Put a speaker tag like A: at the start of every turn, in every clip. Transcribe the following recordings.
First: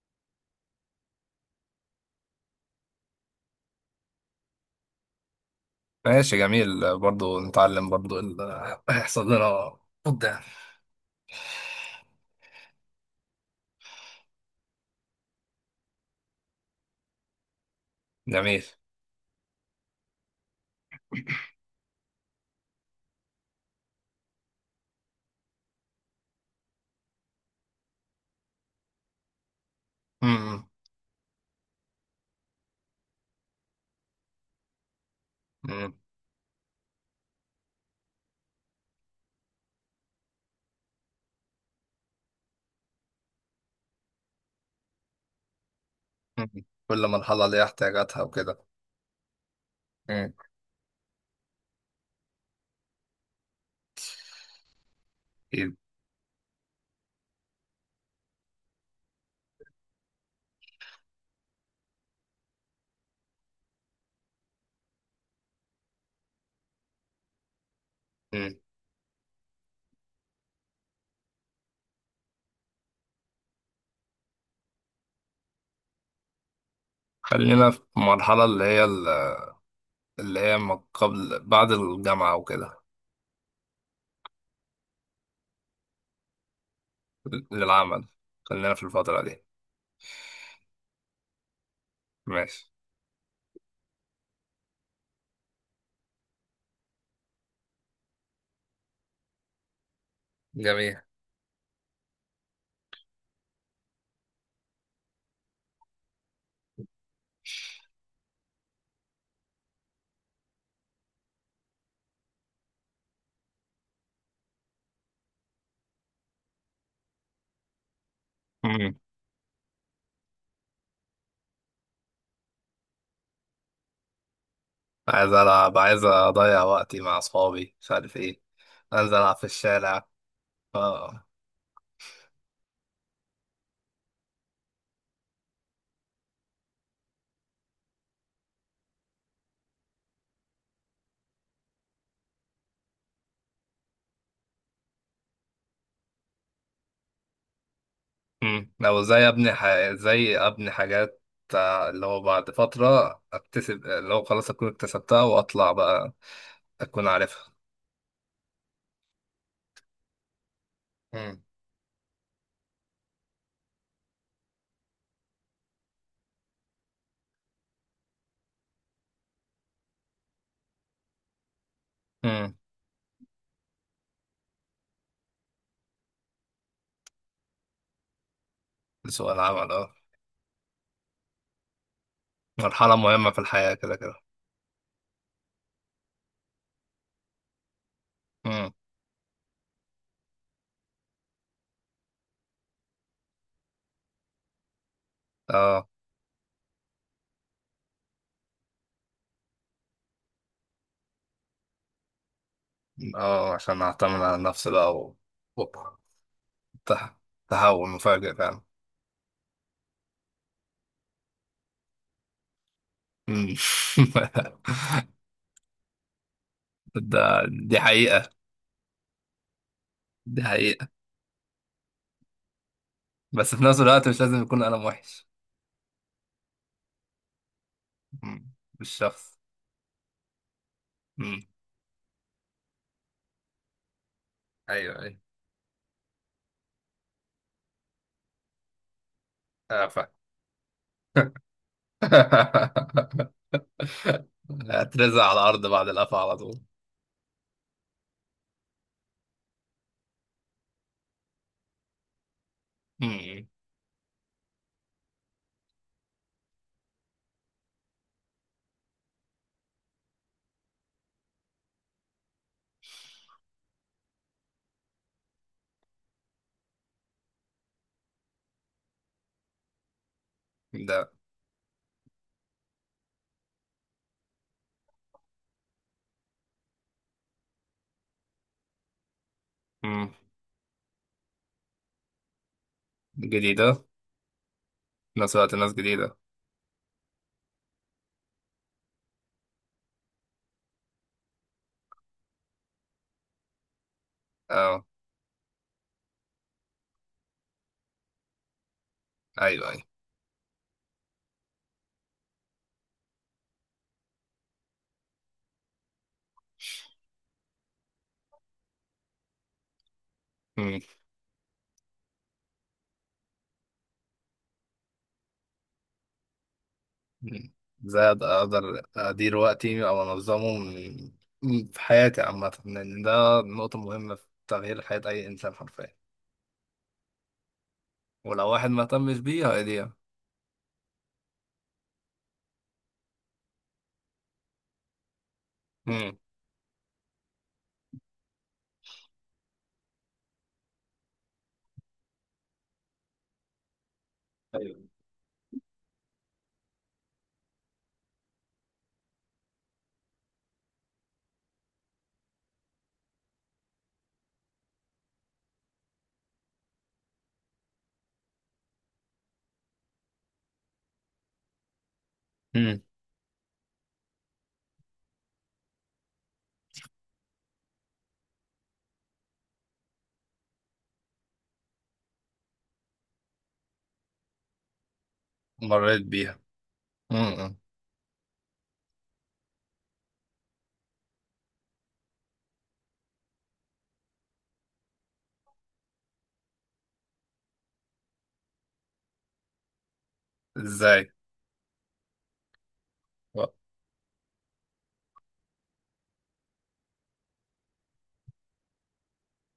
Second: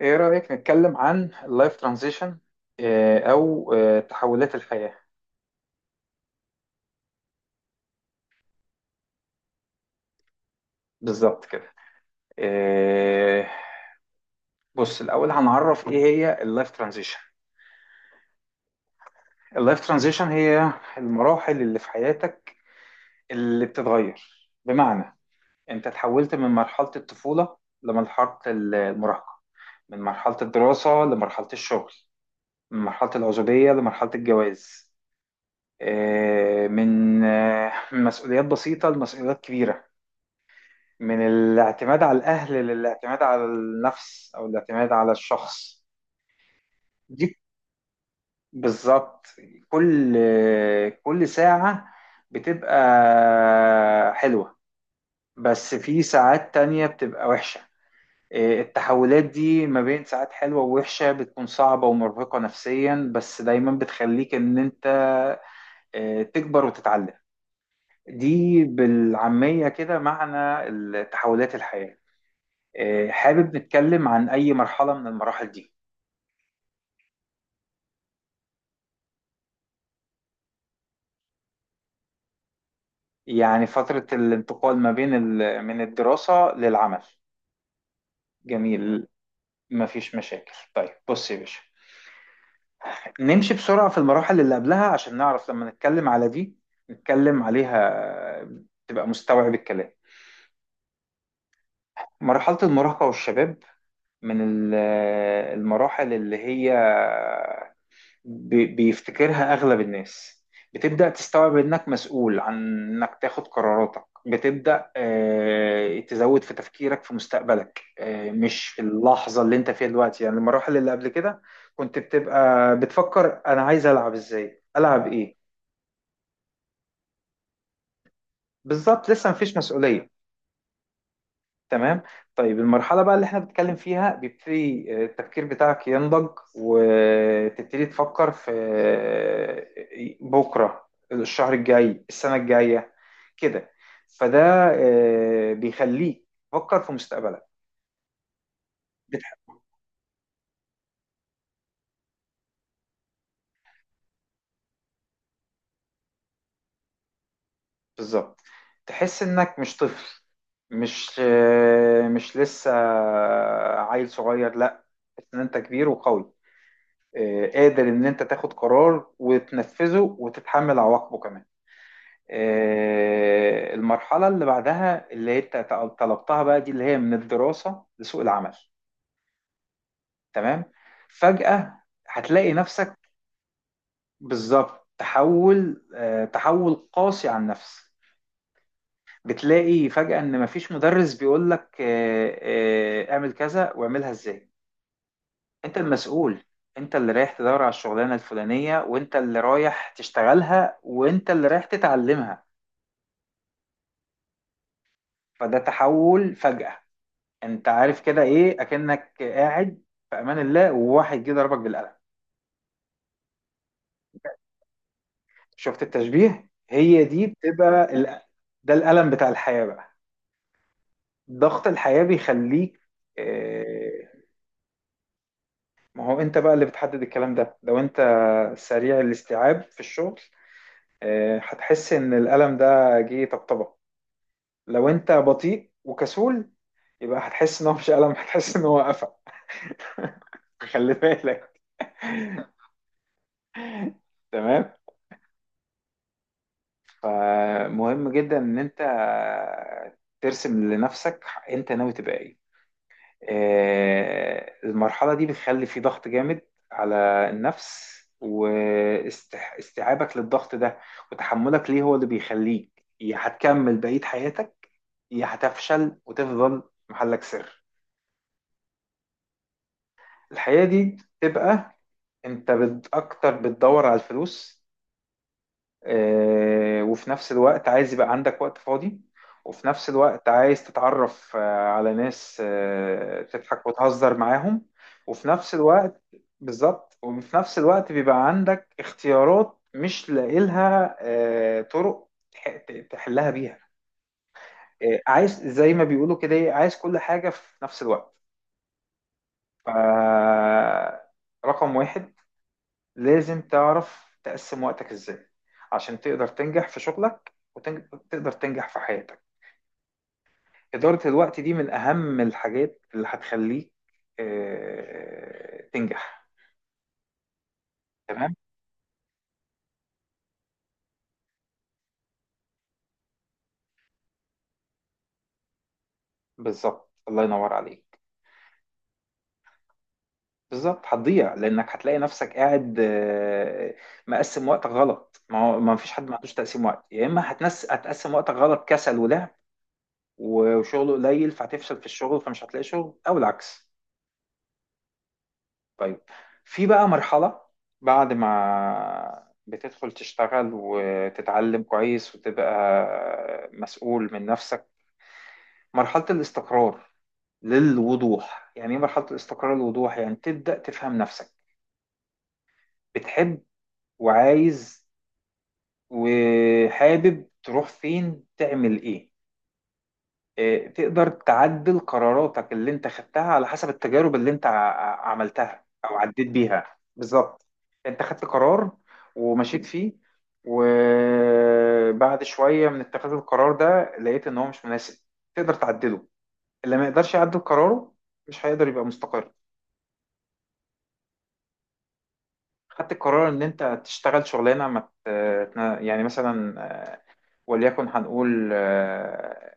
A: ايه رأيك نتكلم عن اللايف ترانزيشن او تحولات الحياة؟
B: ماشي، جميل. برضو نتعلم برضو اللي هيحصل لنا قدام.
A: بالظبط كده. آه، بص الاول هنعرف ايه هي اللايف ترانزيشن.
B: جميل.
A: اللايف ترانزيشن هي المراحل اللي في حياتك اللي بتتغير، بمعنى انت تحولت من مرحلة الطفولة لمرحلة المراهقة، من مرحلة
B: مم.
A: الدراسة لمرحلة الشغل، من مرحلة العزوبية لمرحلة الجواز،
B: مم.
A: من مسؤوليات بسيطة لمسؤوليات كبيرة، من الاعتماد على الأهل للاعتماد على النفس أو الاعتماد على الشخص.
B: مم. كل
A: دي
B: مرحلة ليها احتياجاتها وكده.
A: بالظبط. كل
B: مم.
A: كل ساعة بتبقى حلوة، بس
B: أكيد.
A: في ساعات تانية بتبقى وحشة. إيه، التحولات دي ما بين ساعات حلوة ووحشة بتكون صعبة ومرهقة نفسيا، بس دايما بتخليك إن أنت إيه، تكبر وتتعلم.
B: مم.
A: دي بالعامية كده معنى التحولات الحياة. حابب نتكلم عن أي مرحلة من المراحل دي؟
B: خلينا في المرحلة اللي هي ما قبل بعد الجامعة وكده.
A: يعني فترة الانتقال ما بين من الدراسة للعمل.
B: للعمل. خلينا في
A: جميل،
B: الفترة دي.
A: مفيش مشاكل. طيب بص يا باشا،
B: ماشي.
A: نمشي بسرعة في المراحل اللي قبلها عشان نعرف لما نتكلم على دي نتكلم عليها تبقى مستوعب الكلام.
B: جميل.
A: مرحلة المراهقة والشباب، من المراحل اللي هي بيفتكرها أغلب الناس، بتبدأ تستوعب إنك مسؤول عن إنك تاخد قراراتك، بتبدأ تزود في تفكيرك في مستقبلك، مش في
B: مم.
A: اللحظة اللي أنت فيها دلوقتي. يعني المراحل اللي قبل كده كنت بتبقى بتفكر أنا عايز ألعب، إزاي ألعب،
B: عايز
A: إيه.
B: ألعب، عايز أضيع وقتي مع أصحابي، مش عارف إيه.
A: بالظبط،
B: أنزل
A: لسه
B: ألعب في
A: مفيش
B: الشارع.
A: مسؤولية.
B: آه.
A: تمام. طيب المرحلة بقى اللي احنا بنتكلم فيها بيبتدي التفكير بتاعك ينضج، وتبتدي تفكر في بكرة، الشهر الجاي، السنة الجاية كده. فده بيخليك تفكر في مستقبلك.
B: مم. لو ازاي ابني
A: بتح-
B: ح... ازاي ابني حاجات، اللي هو بعد فترة اكتسب، اللي هو خلاص اكون اكتسبتها واطلع بقى، اكون عارفها.
A: بالظبط، تحس انك مش طفل، مش
B: مم.
A: آه، مش لسه عيل صغير. لا، تحس ان انت كبير وقوي، قادر ان انت تاخد قرار وتنفذه وتتحمل عواقبه كمان.
B: مم.
A: المرحلة اللي بعدها اللي هي طلبتها بقى دي اللي هي من الدراسة لسوق العمل.
B: سؤال عمل، اه.
A: تمام. فجأة هتلاقي
B: مرحلة
A: نفسك
B: مهمة في الحياة كده كده.
A: بالظبط، تحول قاسي عن نفسك.
B: مم.
A: بتلاقي فجأة ان مفيش مدرس بيقولك اعمل كذا واعملها ازاي. انت
B: اه.
A: المسؤول، انت اللي رايح تدور على الشغلانة الفلانية، وانت اللي رايح تشتغلها، وانت اللي رايح تتعلمها.
B: اه، عشان اعتمد على نفسي بقى
A: فده
B: و...
A: تحول فجأة.
B: ت-
A: انت
B: تحول
A: عارف كده،
B: مفاجئ فعلا.
A: ايه اكنك قاعد في امان الله وواحد جه ضربك بالقلم.
B: مم.
A: شفت التشبيه؟ هي دي
B: ده، دي
A: بتبقى
B: حقيقة،
A: ده الالم بتاع الحياه بقى.
B: دي حقيقة.
A: ضغط الحياه بيخليك
B: بس في نفس الوقت مش
A: آه،
B: لازم يكون قلم وحش.
A: ما هو انت بقى اللي بتحدد الكلام ده. لو انت
B: مم.
A: سريع
B: بالشخص.
A: الاستيعاب في الشغل،
B: مم.
A: هتحس ان الالم ده جه طبطبه. لو
B: ايوه،
A: انت
B: ايوه.
A: بطيء وكسول، يبقى هتحس ان هو مش الم، هتحس ان هو قفا.
B: فاهم.
A: خلي بالك. تمام.
B: هترزع على الأرض بعد القفا على طول.
A: فمهم جدا ان انت ترسم لنفسك انت ناوي تبقى ايه.
B: مم.
A: المرحلة دي بتخلي في ضغط جامد على النفس، واستيعابك للضغط ده وتحملك ليه هو اللي بيخليك يا هتكمل بقية حياتك، يا هتفشل وتفضل محلك سر. الحياة دي
B: ده.
A: تبقى انت اكتر بتدور على الفلوس، وفي نفس الوقت عايز يبقى عندك وقت فاضي، وفي نفس
B: مم.
A: الوقت عايز تتعرف على ناس تضحك
B: جديدة.
A: وتهزر معاهم،
B: في
A: وفي
B: نفس
A: نفس
B: الوقت ناس
A: الوقت
B: جديدة.
A: بالظبط. وفي نفس الوقت بيبقى عندك اختيارات مش لاقيلها طرق تحلها بيها.
B: اه.
A: عايز زي ما بيقولوا كده، إيه، عايز كل حاجة في نفس الوقت.
B: أيوه، أيوه.
A: ف- رقم واحد، لازم تعرف تقسم وقتك ازاي عشان تقدر تنجح في شغلك وتقدر تنجح في حياتك.
B: مم.
A: إدارة الوقت دي من أهم الحاجات اللي هتخليك تنجح.
B: مم. ازاي أقدر
A: تمام.
B: أقدر أدير وقتي أو أنظمه في حياتي عامة، لأن ده نقطة مهمة في تغيير حياة أي إنسان حرفيا.
A: بالظبط، الله ينور عليك.
B: ولو واحد ما اهتمش بيها هيضيع.
A: بالظبط، هتضيع لأنك هتلاقي نفسك قاعد مقسم وقتك غلط. ما هو ما فيش حد ما
B: مم.
A: عندوش تقسيم وقت، يا إما هتنس هتقسم وقتك غلط، كسل ولعب وشغله قليل فهتفشل في الشغل فمش هتلاقي شغل، أو العكس.
B: أيوه.
A: طيب، في بقى مرحلة بعد ما بتدخل تشتغل وتتعلم كويس وتبقى مسؤول من نفسك، مرحلة الاستقرار للوضوح. يعني ايه مرحلة الاستقرار للوضوح؟ يعني تبدأ تفهم نفسك،
B: مم.
A: بتحب وعايز وحابب تروح فين تعمل ايه. تقدر تعدل قراراتك اللي انت خدتها على حسب التجارب اللي انت عملتها او
B: مريت
A: عديت
B: بيها.
A: بيها،
B: مم.
A: بالظبط.
B: مم.
A: انت خدت قرار ومشيت فيه، وبعد شوية من اتخاذ القرار ده لقيت ان هو مش مناسب، تقدر تعدله. اللي ما يقدرش يعدل قراره مش هيقدر يبقى مستقر.
B: إزاي؟
A: خدت القرار ان
B: و-
A: انت تشتغل شغلانة ما يعني مثلا، وليكن هنقول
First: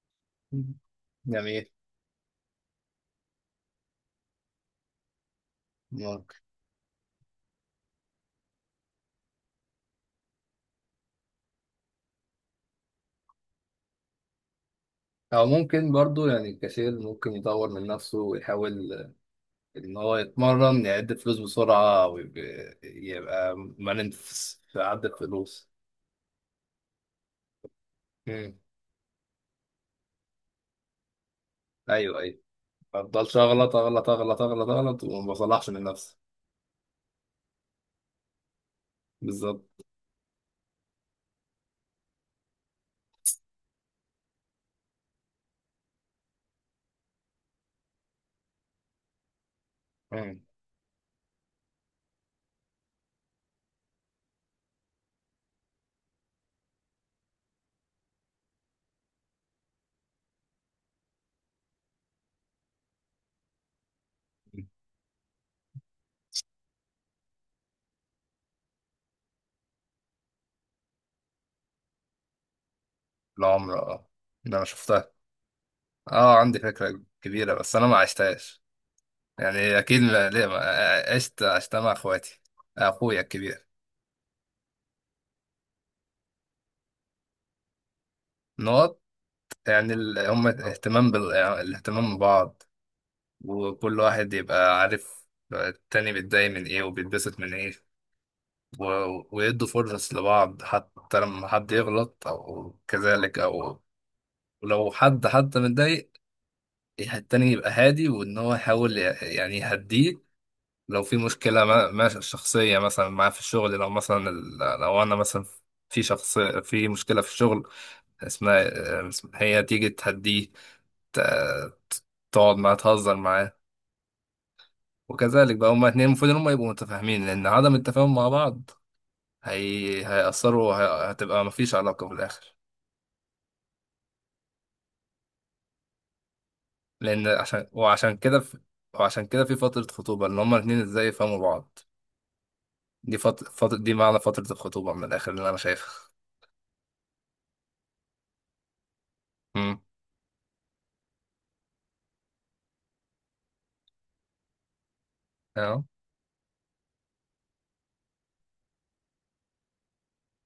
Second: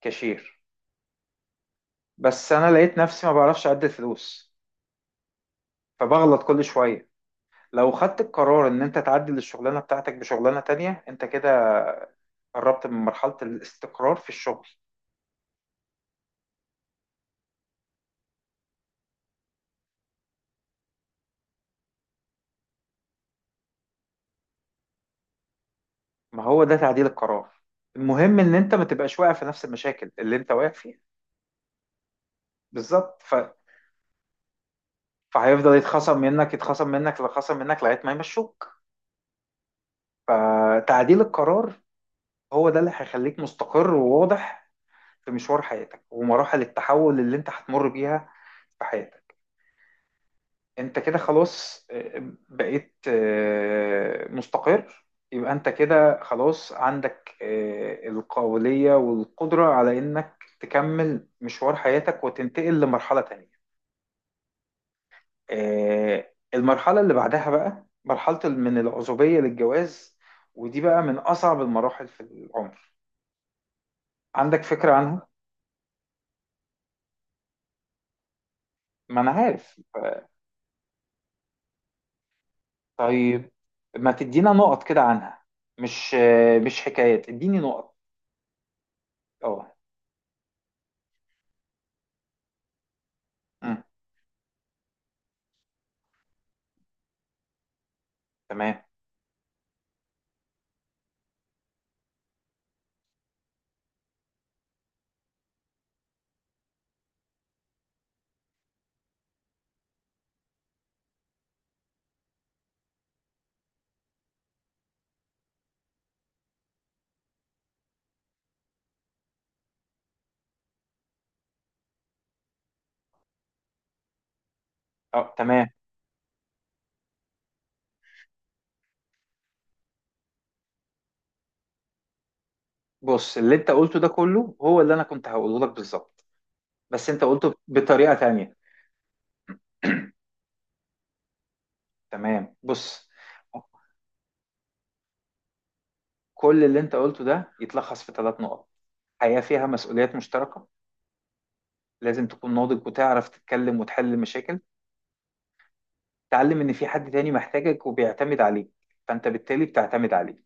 A: كاشير،
B: مم. جميل.
A: بس انا لقيت نفسي ما بعرفش اعدل فلوس فبغلط كل شوية. لو خدت القرار ان انت تعدل الشغلانه بتاعتك بشغلانه تانية، انت كده قربت من مرحله الاستقرار في الشغل.
B: أو ممكن برضو يعني الكاشير ممكن يطور من نفسه ويحاول إن هو يتمرن يعد فلوس بسرعة ويبقى مرن في عد الفلوس.
A: ما هو ده تعديل القرار، المهم ان
B: مم.
A: انت ما تبقاش واقع في نفس المشاكل اللي انت واقع فيها،
B: أيوه، أيوه. ما
A: بالظبط.
B: أفضلش أغلط أغلط أغلط أغلط أغلط وما بصلحش
A: فهيفضل
B: من
A: يتخصم
B: نفسي.
A: منك يتخصم منك يتخصم منك لغايه ما يمشوك.
B: بالظبط.
A: فتعديل القرار هو ده اللي هيخليك مستقر وواضح في مشوار حياتك ومراحل التحول اللي انت هتمر بيها في حياتك.
B: مم.
A: انت كده خلاص بقيت مستقر، يبقى انت كده خلاص عندك القابلية والقدرة على انك تكمل مشوار حياتك وتنتقل لمرحلة تانية. المرحلة اللي بعدها بقى مرحلة من العزوبية للجواز، ودي بقى من أصعب المراحل في العمر.
B: العمر، أه. ده
A: عندك
B: أنا
A: فكرة
B: شفتها.
A: عنها؟
B: أه، عندي فكرة كبيرة بس أنا ما عشتهاش.
A: ما أنا
B: يعني
A: عارف.
B: أكيد، ليه ما عشتها مع إخواتي، أخويا
A: طيب،
B: الكبير.
A: ما تدينا نقط كده عنها، مش مش حكايات، اديني نقط.
B: نقط.
A: اه،
B: يعني هم اهتمام الاهتمام ببعض،
A: مم،
B: وكل واحد يبقى عارف التاني بيتضايق من ايه وبيتبسط من ايه.
A: تمام.
B: ويدوا فرص لبعض حتى لما حد يغلط او كذلك او لو حد حتى متضايق، التاني يبقى هادي وان هو يحاول يعني يهديه. لو في مشكلة ما شخصية مثلا معاه في الشغل، لو مثلا لو انا مثلا في شخص في مشكلة في الشغل، اسمها هي تيجي تهديه، ت- تقعد معاه تهزر معاه.
A: اه،
B: وكذلك
A: تمام.
B: بقى هما اتنين المفروض ان هما يبقوا متفاهمين لان عدم التفاهم مع بعض هيأثروا، هتبقى مفيش علاقة في الآخر.
A: بص، اللي انت قلته ده كله هو اللي انا كنت هقوله لك بالظبط، بس انت
B: لأن
A: قلته
B: عشان
A: بطريقة
B: وعشان كده
A: تانية.
B: وعشان كده في فترة خطوبة ان هما الاتنين ازاي يفهموا بعض.
A: تمام. بص،
B: دي دي معنى فترة الخطوبة من الآخر اللي أنا شايفها.
A: كل اللي انت قلته ده يتلخص في ثلاث نقط: حياة فيها
B: امم،
A: مسؤوليات مشتركة، لازم تكون ناضج وتعرف تتكلم وتحل المشاكل،
B: اه.
A: تعلم ان في حد تاني محتاجك وبيعتمد عليك فانت بالتالي بتعتمد عليه.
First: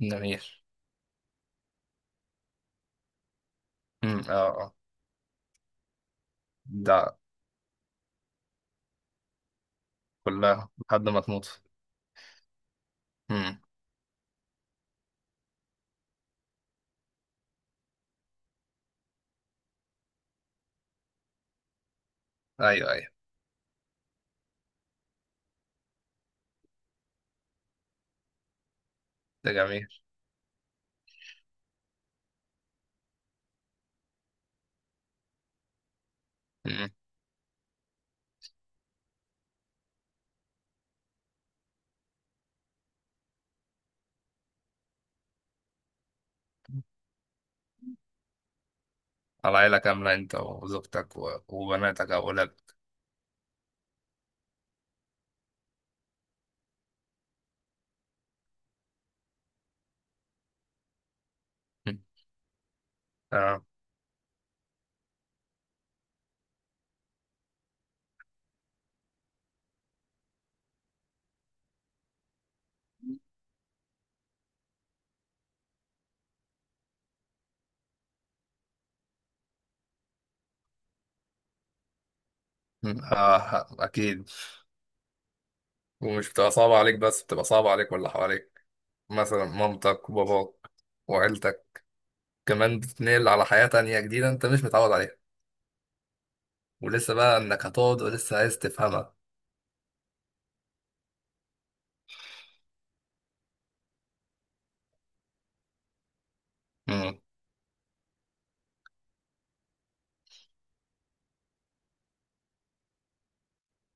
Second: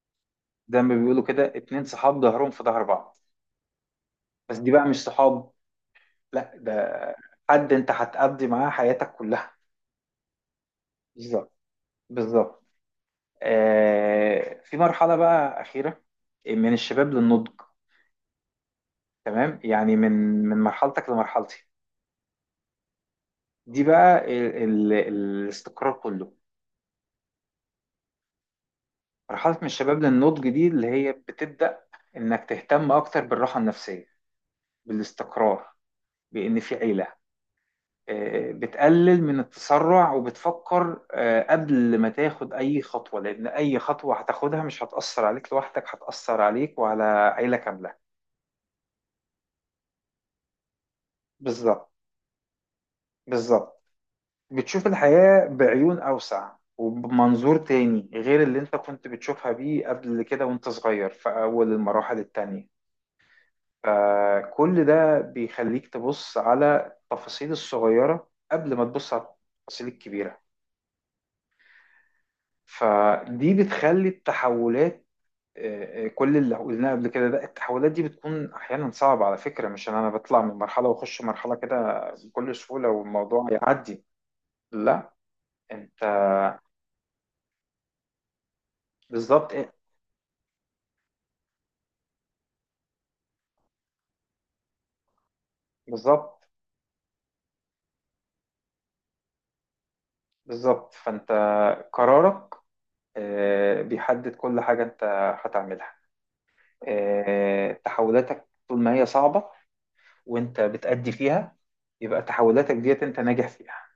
B: جميل.
A: زي ما بيقولوا كده، اتنين صحاب ظهرهم في ظهر بعض،
B: امم، اه،
A: بس دي
B: اه.
A: بقى مش صحاب، لا،
B: ده،
A: ده حد انت هتقضي معاه حياتك كلها.
B: كلها لحد ما
A: بالظبط.
B: تموت.
A: بالظبط.
B: امم.
A: في مرحلة بقى أخيرة من الشباب للنضج. تمام، يعني من مرحلتك لمرحلتي.
B: ايوه، ايوه.
A: دي بقى ال الاستقرار كله.
B: ده
A: مرحلة من
B: جميل.
A: الشباب للنضج دي اللي هي بتبدأ إنك تهتم أكتر بالراحة النفسية، بالاستقرار، بإن في
B: امم.
A: عيلة. بتقلل من التسرع وبتفكر قبل ما تاخد أي خطوة، لأن أي خطوة هتاخدها مش هتأثر عليك لوحدك هتأثر عليك وعلى عيلة كاملة.
B: على عيلة كاملة، انت وزوجتك
A: بالظبط.
B: وبناتك أو ولادك.
A: بالظبط. بتشوف الحياة بعيون أوسع وبمنظور تاني غير اللي انت كنت بتشوفها بيه قبل كده وانت صغير في أول
B: مم.
A: المراحل التانية.
B: اه.
A: فكل ده بيخليك تبص على التفاصيل الصغيرة قبل ما تبص على التفاصيل الكبيرة. فدي بتخلي التحولات كل اللي قلناه قبل كده، ده التحولات دي بتكون أحيانا صعبة على فكرة، مش إن أنا بطلع من مرحلة وأخش مرحلة كده بكل سهولة
B: مم.
A: والموضوع
B: اه،
A: يعدي.
B: اكيد.
A: لا، أنت
B: ومش بتبقى صعبة عليك بس بتبقى صعبة عليك واللي حواليك، مثلا
A: بالظبط، إيه
B: مامتك وباباك وعيلتك، كمان بتتنقل على حياة تانية جديدة انت مش متعود عليها.
A: بالظبط.
B: ولسه بقى انك هتقعد ولسه عايز تفهمها
A: بالظبط. فانت قرارك بيحدد كل حاجة انت هتعملها. تحولاتك طول ما هي صعبة وانت بتأدي فيها، يبقى تحولاتك ديت انت ناجح فيها.